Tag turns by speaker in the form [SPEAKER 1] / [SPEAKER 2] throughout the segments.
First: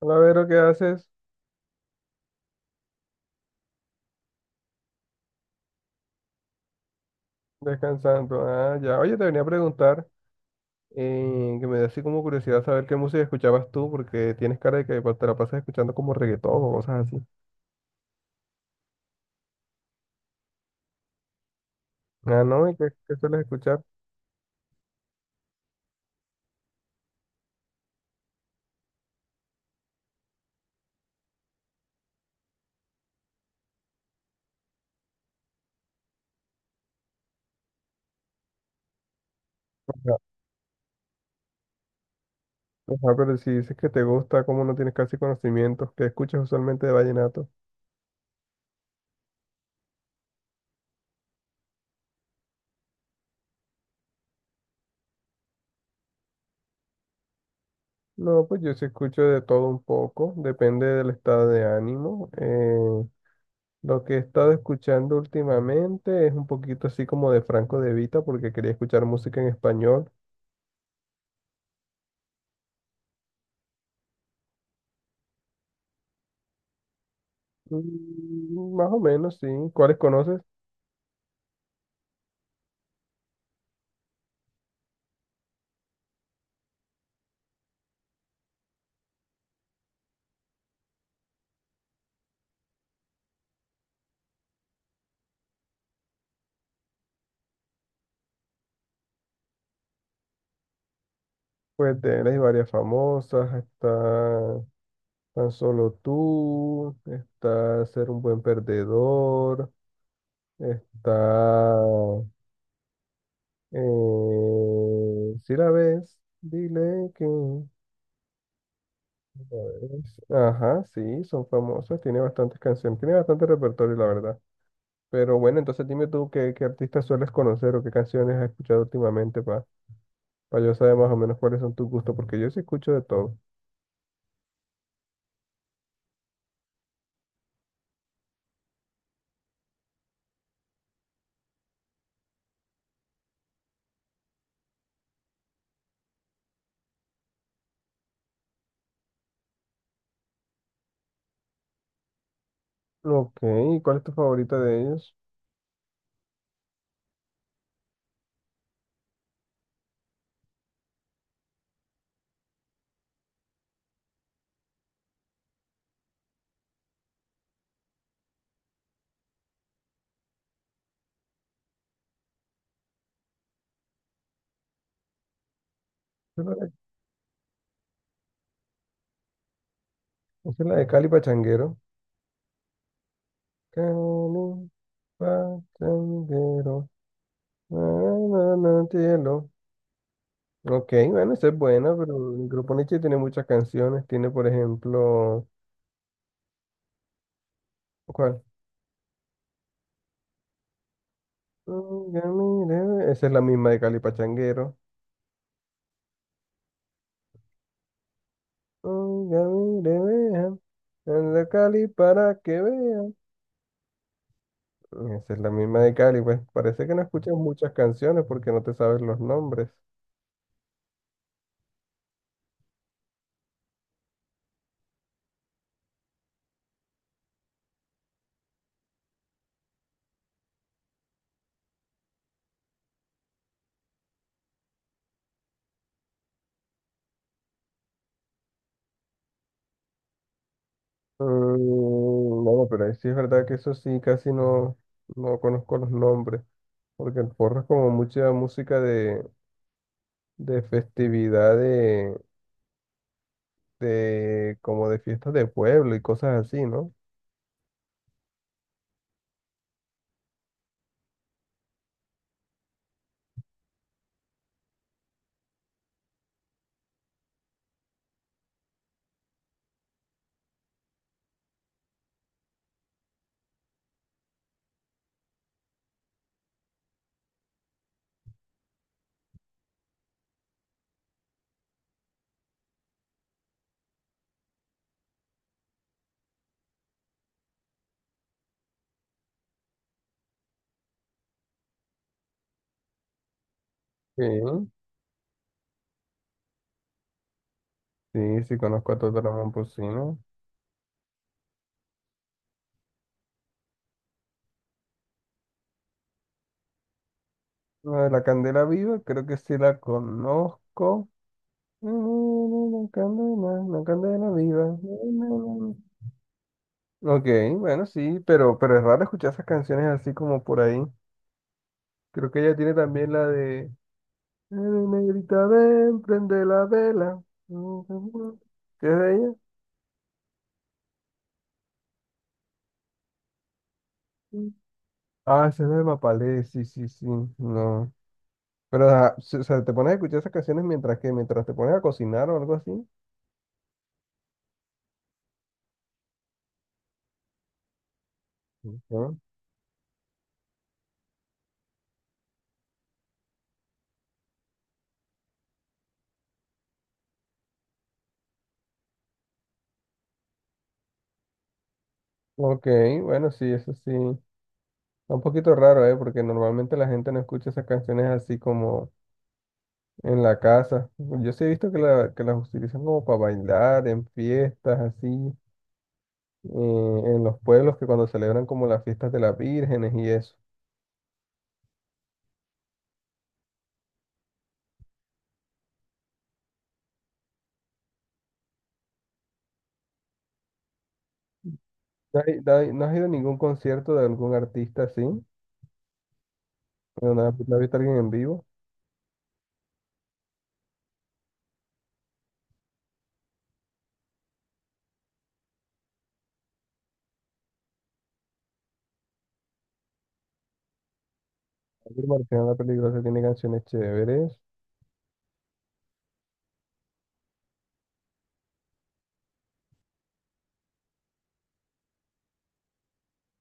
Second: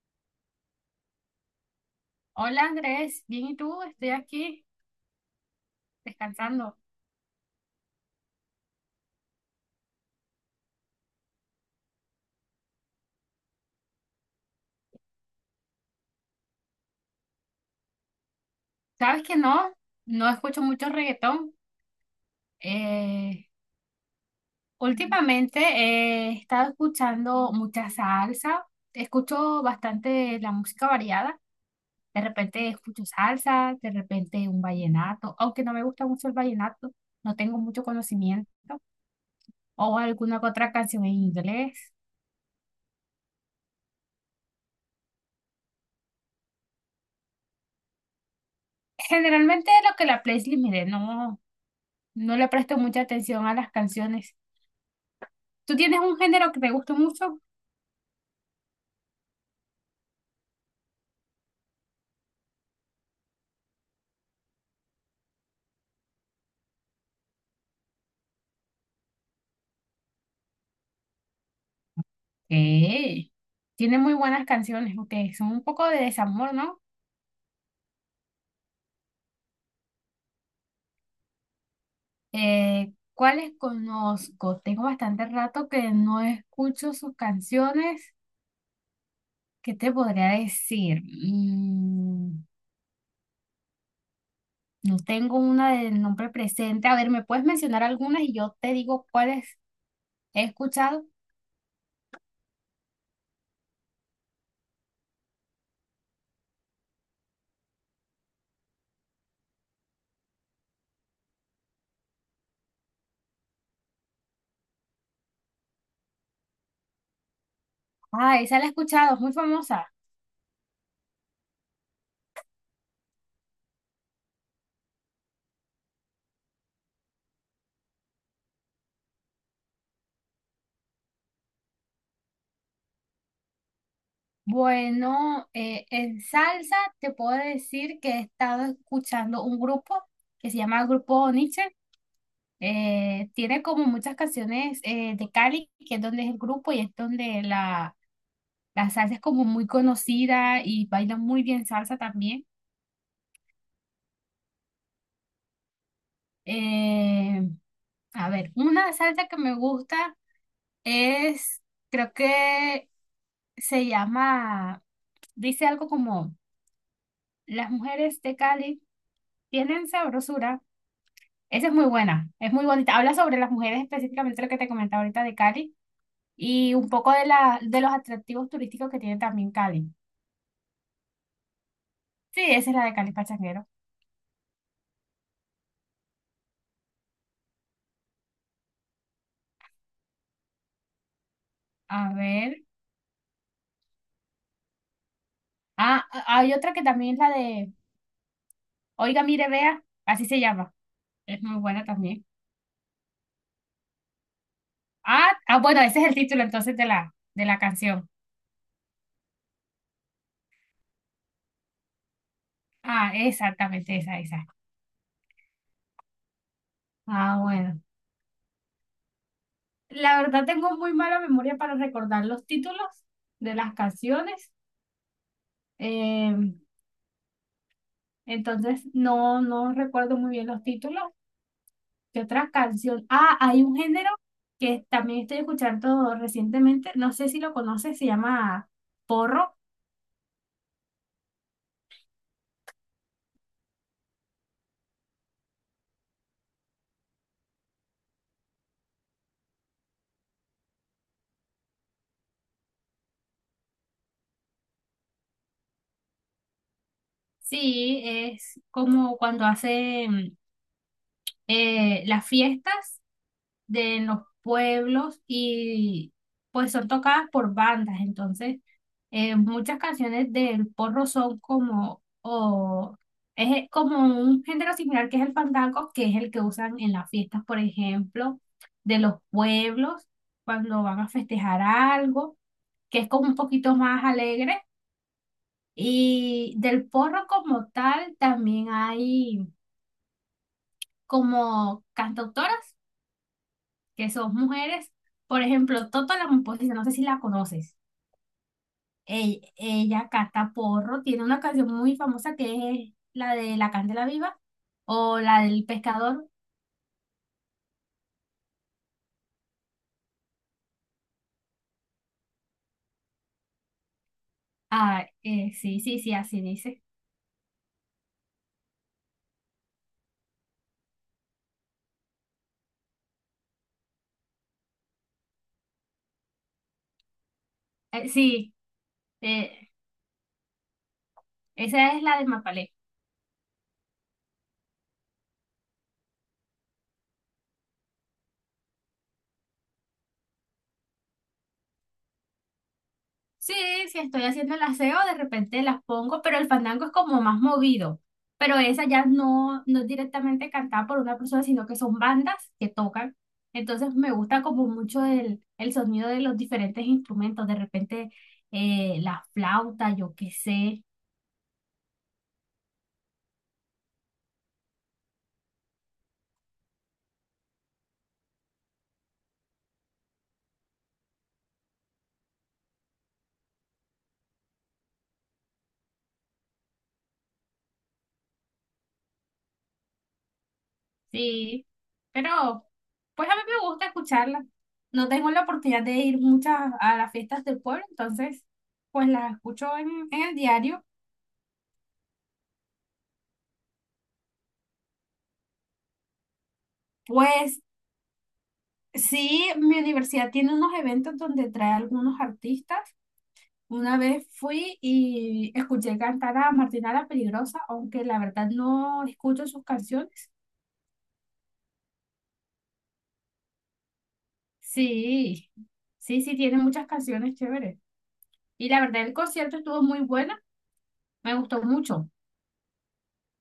[SPEAKER 1] Hola, Vero, ¿qué haces?
[SPEAKER 2] Hola Andrés, bien y tú, estoy aquí descansando.
[SPEAKER 1] Descansando. Ah, ya. Oye, te venía a preguntar, que me da así como curiosidad saber qué música escuchabas tú, porque tienes cara de que pues, te la pasas escuchando como reggaetón o cosas así.
[SPEAKER 2] ¿Sabes que no? No escucho mucho reggaetón.
[SPEAKER 1] Ah, ¿no? Y qué sueles
[SPEAKER 2] Eh,
[SPEAKER 1] escuchar?
[SPEAKER 2] Últimamente he estado escuchando mucha salsa, escucho bastante la música variada. De repente escucho salsa, de repente un vallenato, aunque no me gusta mucho el vallenato, no tengo mucho conocimiento, o
[SPEAKER 1] Ajá.
[SPEAKER 2] alguna que otra canción en inglés.
[SPEAKER 1] Ajá, pero si dices que te gusta, como no tienes casi conocimientos, ¿qué escuchas usualmente de vallenato?
[SPEAKER 2] Generalmente lo que la playlist me dé, no, no le presto mucha atención a las canciones. ¿Tú tienes un género que te gusta mucho?
[SPEAKER 1] No, pues yo sí escucho de todo un poco, depende del estado de ánimo. Lo que he estado escuchando últimamente es un poquito así como de Franco De Vita, porque quería escuchar música en español.
[SPEAKER 2] Eh, tiene muy buenas canciones, aunque son un poco de desamor, ¿no?
[SPEAKER 1] Mm, más o menos, sí. ¿Cuáles conoces?
[SPEAKER 2] ¿Cuáles conozco? Tengo bastante rato que no escucho sus canciones. ¿Qué te podría decir? No tengo una de nombre presente. A ver, ¿me puedes mencionar algunas y yo te digo cuáles he escuchado?
[SPEAKER 1] Pues de él hay varias famosas. Está Tan Solo Tú, está Ser un Buen Perdedor, está... si la ves, dile que... la
[SPEAKER 2] Ah, esa la he escuchado, es muy famosa.
[SPEAKER 1] ves. Ajá, sí, son famosas. Tiene bastantes canciones, tiene bastante repertorio, la verdad. Pero bueno, entonces dime tú qué artistas sueles conocer o qué canciones has escuchado últimamente para yo saber más o menos cuáles son tus gustos, porque yo sí escucho de todo.
[SPEAKER 2] Bueno, en salsa te puedo decir que he estado escuchando un grupo que se llama Grupo Nietzsche. Tiene como muchas canciones de Cali, que es donde es el grupo y es donde la salsa es como muy conocida y baila muy bien salsa también.
[SPEAKER 1] Ok, ¿y cuál es tu favorita de ellos?
[SPEAKER 2] Eh, a ver, una salsa que me gusta es, creo que se llama, dice algo como, las mujeres de Cali tienen sabrosura. Esa es muy buena, es muy bonita. Habla sobre las mujeres, específicamente lo que te comentaba ahorita de Cali
[SPEAKER 1] Esa es la de,
[SPEAKER 2] y un poco de los atractivos turísticos que tiene también Cali.
[SPEAKER 1] esa es la de Cali Pachanguero.
[SPEAKER 2] Sí, esa es la de Cali Pachanguero.
[SPEAKER 1] Cali Pachanguero. Na, na, na, cielo. Ok, bueno, esa es buena,
[SPEAKER 2] A
[SPEAKER 1] pero el
[SPEAKER 2] ver.
[SPEAKER 1] grupo Nietzsche tiene muchas canciones. Tiene, por ejemplo,
[SPEAKER 2] Ah, hay otra que también es la de
[SPEAKER 1] ¿cuál?
[SPEAKER 2] Oiga, mire, vea, así se llama. Es muy buena
[SPEAKER 1] Oiga,
[SPEAKER 2] también.
[SPEAKER 1] mire, ve- esa es la misma de Cali Pachanguero.
[SPEAKER 2] Ah, ah, bueno, ese es el título entonces de de la canción.
[SPEAKER 1] Oiga, mire, vean. En la Cali para que
[SPEAKER 2] Ah,
[SPEAKER 1] vean.
[SPEAKER 2] exactamente, esa, esa.
[SPEAKER 1] Esa es la misma de Cali, pues parece que no escuchas
[SPEAKER 2] Ah,
[SPEAKER 1] muchas
[SPEAKER 2] bueno.
[SPEAKER 1] canciones porque no te sabes los nombres.
[SPEAKER 2] La verdad tengo muy mala memoria para recordar los títulos de las canciones. Em, Entonces, no, no recuerdo muy bien los títulos. ¿Qué otra canción? Ah, hay un género que también estoy escuchando recientemente. No sé si lo conoces, se llama porro.
[SPEAKER 1] Mm, no, pero ahí sí es verdad que eso sí, casi no, no conozco los nombres, porque el porro es como mucha música de festividad, de como de fiestas de pueblo y cosas así, ¿no?
[SPEAKER 2] Sí, es como cuando hacen las fiestas de los pueblos y pues son tocadas por bandas. Entonces, muchas canciones del porro son como, o es como un género similar que es el fandango, que es el que usan en las fiestas, por ejemplo, de los pueblos, cuando van a festejar algo, que es como un poquito más alegre. Y del porro como tal también hay como cantautoras que
[SPEAKER 1] Sí,
[SPEAKER 2] son mujeres. Por ejemplo, Toto la Momposina, no sé si la conoces.
[SPEAKER 1] sí, sí conozco a Toto
[SPEAKER 2] Ella,
[SPEAKER 1] Ramón
[SPEAKER 2] ella
[SPEAKER 1] Pocino.
[SPEAKER 2] canta porro, tiene una canción muy famosa que es la de La Candela Viva o la del pescador.
[SPEAKER 1] La de la Candela Viva, creo que sí la conozco. Mm, mm, mm, la candela, la candela viva.
[SPEAKER 2] Ah,
[SPEAKER 1] Na, na, na.
[SPEAKER 2] sí, sí, sí, así dice.
[SPEAKER 1] Ok, bueno, sí, pero es raro escuchar esas canciones así como por ahí. Creo que ella tiene también la de negrita, ven, prende la vela".
[SPEAKER 2] Sí,
[SPEAKER 1] ¿Qué es de ella?
[SPEAKER 2] eh, esa es la de Mapalé.
[SPEAKER 1] Ah, esa es de Mapalé, sí, sí, sí, no. Pero, ah, s- o sea, te pones a escuchar esas canciones mientras te pones a cocinar o algo así.
[SPEAKER 2] Sí, si estoy haciendo el aseo, de repente las pongo, pero el fandango es como más movido. Pero esa ya
[SPEAKER 1] Ujú.
[SPEAKER 2] no, no es directamente cantada por una persona, sino que son bandas que tocan. Entonces me gusta como mucho el sonido de los diferentes instrumentos, de repente la flauta, yo qué sé.
[SPEAKER 1] Ok, bueno, sí, eso sí. Está un poquito raro, ¿eh? Porque normalmente la gente no escucha esas canciones así como en la casa. Yo sí he visto que las utilizan como para bailar, en fiestas, así, y en los pueblos que cuando celebran como las fiestas de las vírgenes y eso.
[SPEAKER 2] Sí, pero pues a mí me gusta escucharla. No tengo la oportunidad de ir muchas a las fiestas del pueblo, entonces pues las escucho en el diario.
[SPEAKER 1] ¿No has ido a ningún concierto de algún artista así? ¿No has no has
[SPEAKER 2] Pues
[SPEAKER 1] visto a alguien en vivo?
[SPEAKER 2] sí, mi universidad tiene unos eventos donde trae algunos artistas. Una vez fui y escuché cantar a Martina la Peligrosa, aunque la verdad no escucho sus canciones.
[SPEAKER 1] Ángel Martínez La Peligrosa tiene canciones chéveres.
[SPEAKER 2] Sí, sí, sí, tiene muchas canciones chéveres. Y la verdad el concierto estuvo muy bueno, me gustó mucho.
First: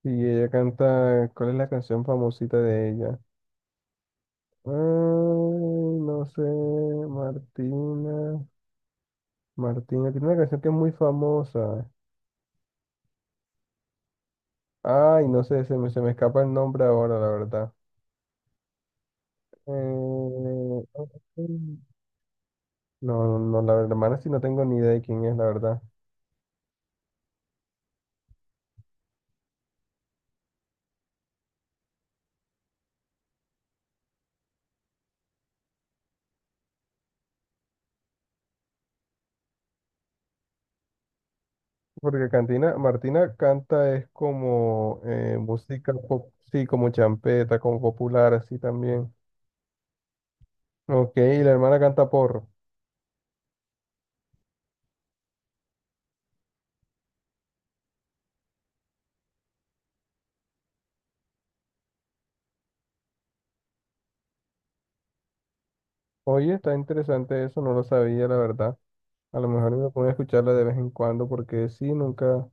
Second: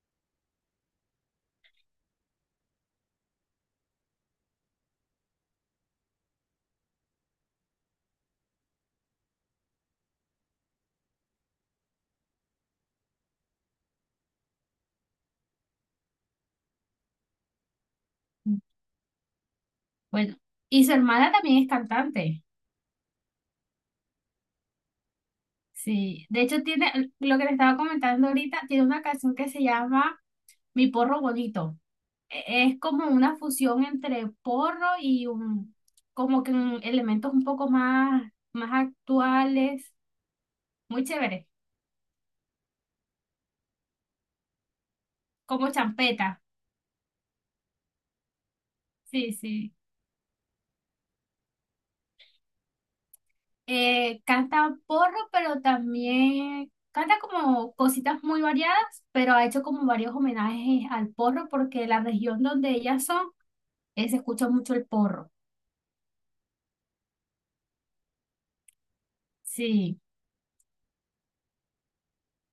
[SPEAKER 1] Y ella canta, ¿cuál es la canción famosita de ella? Ay, no sé, Martina. Martina, tiene una canción que es muy famosa. Ay, no sé, se me escapa el nombre ahora, la verdad.
[SPEAKER 2] Bueno,
[SPEAKER 1] Eh,
[SPEAKER 2] y su hermana también es cantante.
[SPEAKER 1] No, no, la hermana sí no tengo ni idea de quién es, la verdad.
[SPEAKER 2] Sí, de hecho tiene, lo que le estaba comentando ahorita, tiene una canción que se llama Mi Porro Bonito. Es como una fusión entre porro y como que elementos un poco más, más actuales, muy chévere,
[SPEAKER 1] Porque Cantina, Martina canta es como
[SPEAKER 2] como
[SPEAKER 1] música pop,
[SPEAKER 2] champeta,
[SPEAKER 1] sí, como champeta, como popular, así también.
[SPEAKER 2] sí, sí.
[SPEAKER 1] Ok, y la hermana canta porro.
[SPEAKER 2] Canta porro, pero también canta como cositas muy variadas, pero ha hecho como varios homenajes al porro porque la región donde ellas son, se escucha mucho el porro,
[SPEAKER 1] Oye, está interesante eso, no lo sabía, la verdad. A lo mejor me
[SPEAKER 2] sí.
[SPEAKER 1] pongo a escucharla de vez en cuando, porque sí, nunca.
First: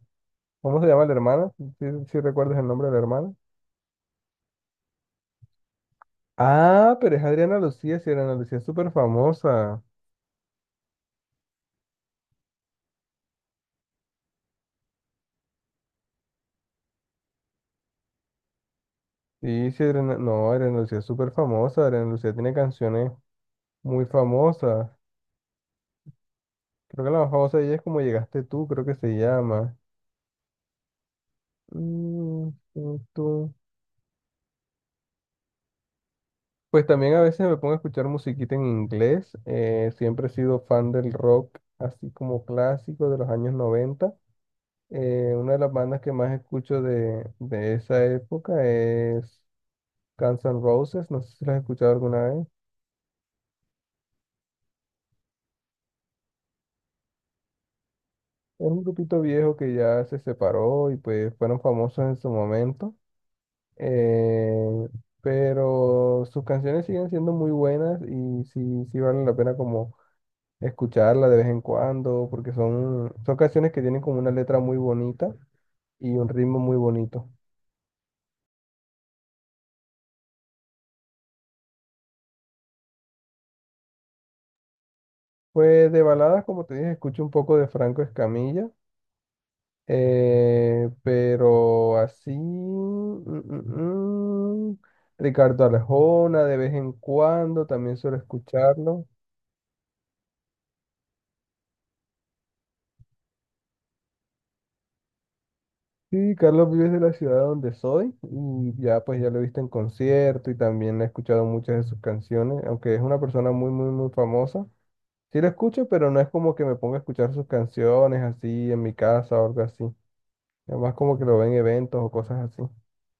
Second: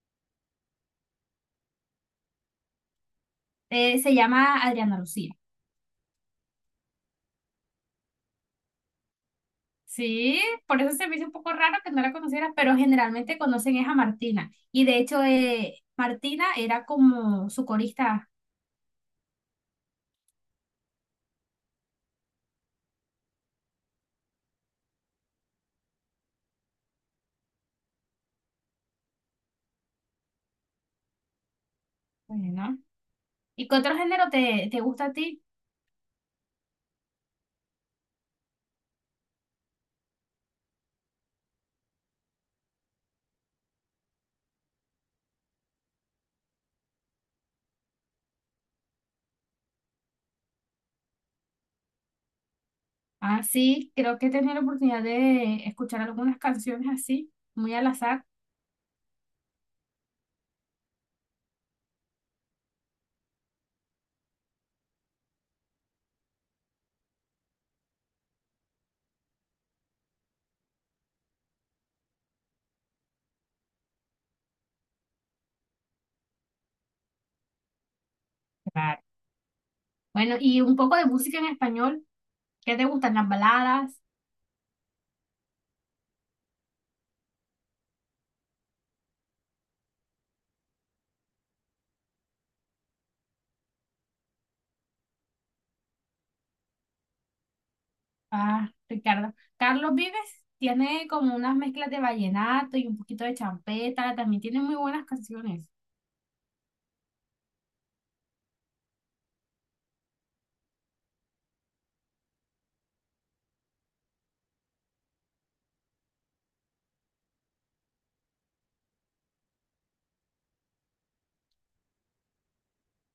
[SPEAKER 1] ¿Cómo se llama la hermana? ¿Sí, sí recuerdas el nombre de la hermana?
[SPEAKER 2] Se llama Adriana Lucía.
[SPEAKER 1] Ah, pero es Adriana Lucía, sí, Adriana Lucía es súper famosa.
[SPEAKER 2] Sí, por eso se me hizo un poco raro que no la conociera, pero generalmente conocen es a Martina. Y de hecho, Martina era como su corista,
[SPEAKER 1] Sí, sí, Adriana... no, Adriana Lucía es súper famosa, Adriana Lucía tiene canciones. Muy famosa. Creo que la más famosa de ella es Como llegaste tú, creo que se llama.
[SPEAKER 2] pues,
[SPEAKER 1] Mm,
[SPEAKER 2] ¿no?
[SPEAKER 1] tú, tú.
[SPEAKER 2] ¿Y qué otro género te gusta a ti?
[SPEAKER 1] Pues también a veces me pongo a escuchar musiquita en inglés. Siempre he sido fan del rock, así como clásico de los años noventa. Una de las bandas que más escucho de esa época es Guns N' Roses. No sé si las has escuchado alguna vez.
[SPEAKER 2] Ah, sí, creo que he tenido la oportunidad de escuchar algunas canciones así, muy al azar.
[SPEAKER 1] Es un grupito viejo que ya se separó y pues fueron famosos en su momento. eh, pero sus canciones siguen siendo muy buenas y sí, sí vale la pena como escucharla de vez en cuando, porque son canciones que tienen como una letra muy bonita y un ritmo muy bonito.
[SPEAKER 2] Claro. Bueno, y un poco de música en español. ¿Qué te gustan? Las baladas.
[SPEAKER 1] Pues de baladas, como te dije, escucho un poco de Franco Escamilla, pero así, mm, mm, mm, Ricardo Arjona de vez en cuando, también suelo
[SPEAKER 2] Ah,
[SPEAKER 1] escucharlo.
[SPEAKER 2] Ricardo. Carlos Vives tiene como unas mezclas de vallenato y un poquito de champeta. También tiene muy buenas canciones.
[SPEAKER 1] Sí, Carlos Vives de la ciudad donde soy y ya pues ya lo he visto en concierto y también he escuchado muchas de sus canciones, aunque es una persona muy muy muy famosa. Sí lo escucho, pero no es como que me ponga a escuchar sus canciones así en mi casa o algo así. Además como que lo veo en eventos o cosas así.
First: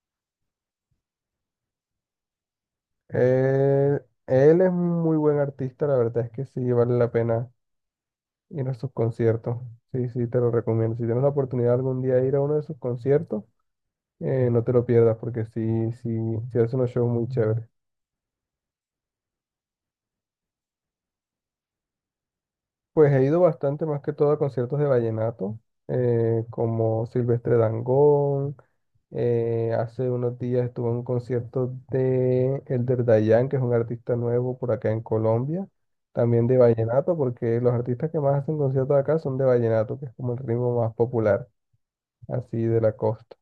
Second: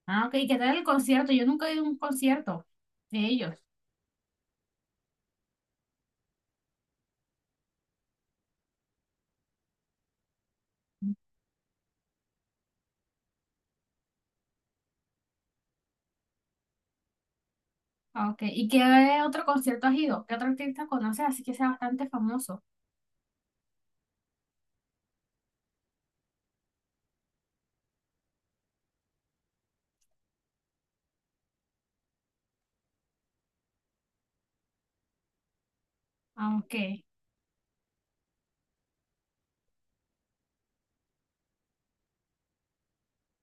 [SPEAKER 2] Ah, ok. ¿Qué tal el concierto? Yo nunca he ido a un concierto de ellos.
[SPEAKER 1] Eh, Él es un muy buen artista, la verdad es que sí vale la pena ir a sus conciertos. Sí, sí, te lo recomiendo. Si tienes la oportunidad algún día de ir a uno de sus conciertos, no te lo pierdas porque sí, sí, sí hace unos shows muy chéveres.
[SPEAKER 2] Ah, ok. ¿Y qué otro concierto has ido? ¿Qué otro artista conoces? Así que sea bastante famoso.
[SPEAKER 1] Pues he ido bastante más que todo a conciertos de vallenato, como Silvestre Dangond. Hace unos días estuve en un concierto de Elder Dayan, que es un artista nuevo por acá en Colombia, también
[SPEAKER 2] Ah,
[SPEAKER 1] de
[SPEAKER 2] ok.
[SPEAKER 1] vallenato, porque los artistas que más hacen conciertos acá son de vallenato, que es como el ritmo más popular, así de la costa.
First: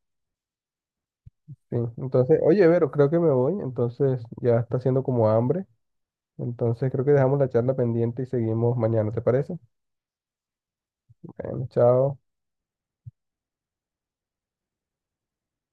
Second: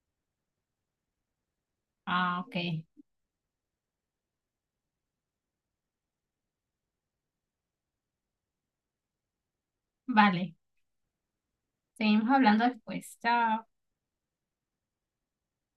[SPEAKER 1] Sí. Entonces,
[SPEAKER 2] Ah, ok.
[SPEAKER 1] oye, Vero, creo que me voy, entonces ya está haciendo como hambre, entonces creo que dejamos la charla pendiente y seguimos mañana, ¿te parece?
[SPEAKER 2] Vale.
[SPEAKER 1] Bueno, chao.
[SPEAKER 2] Seguimos hablando después. Chao.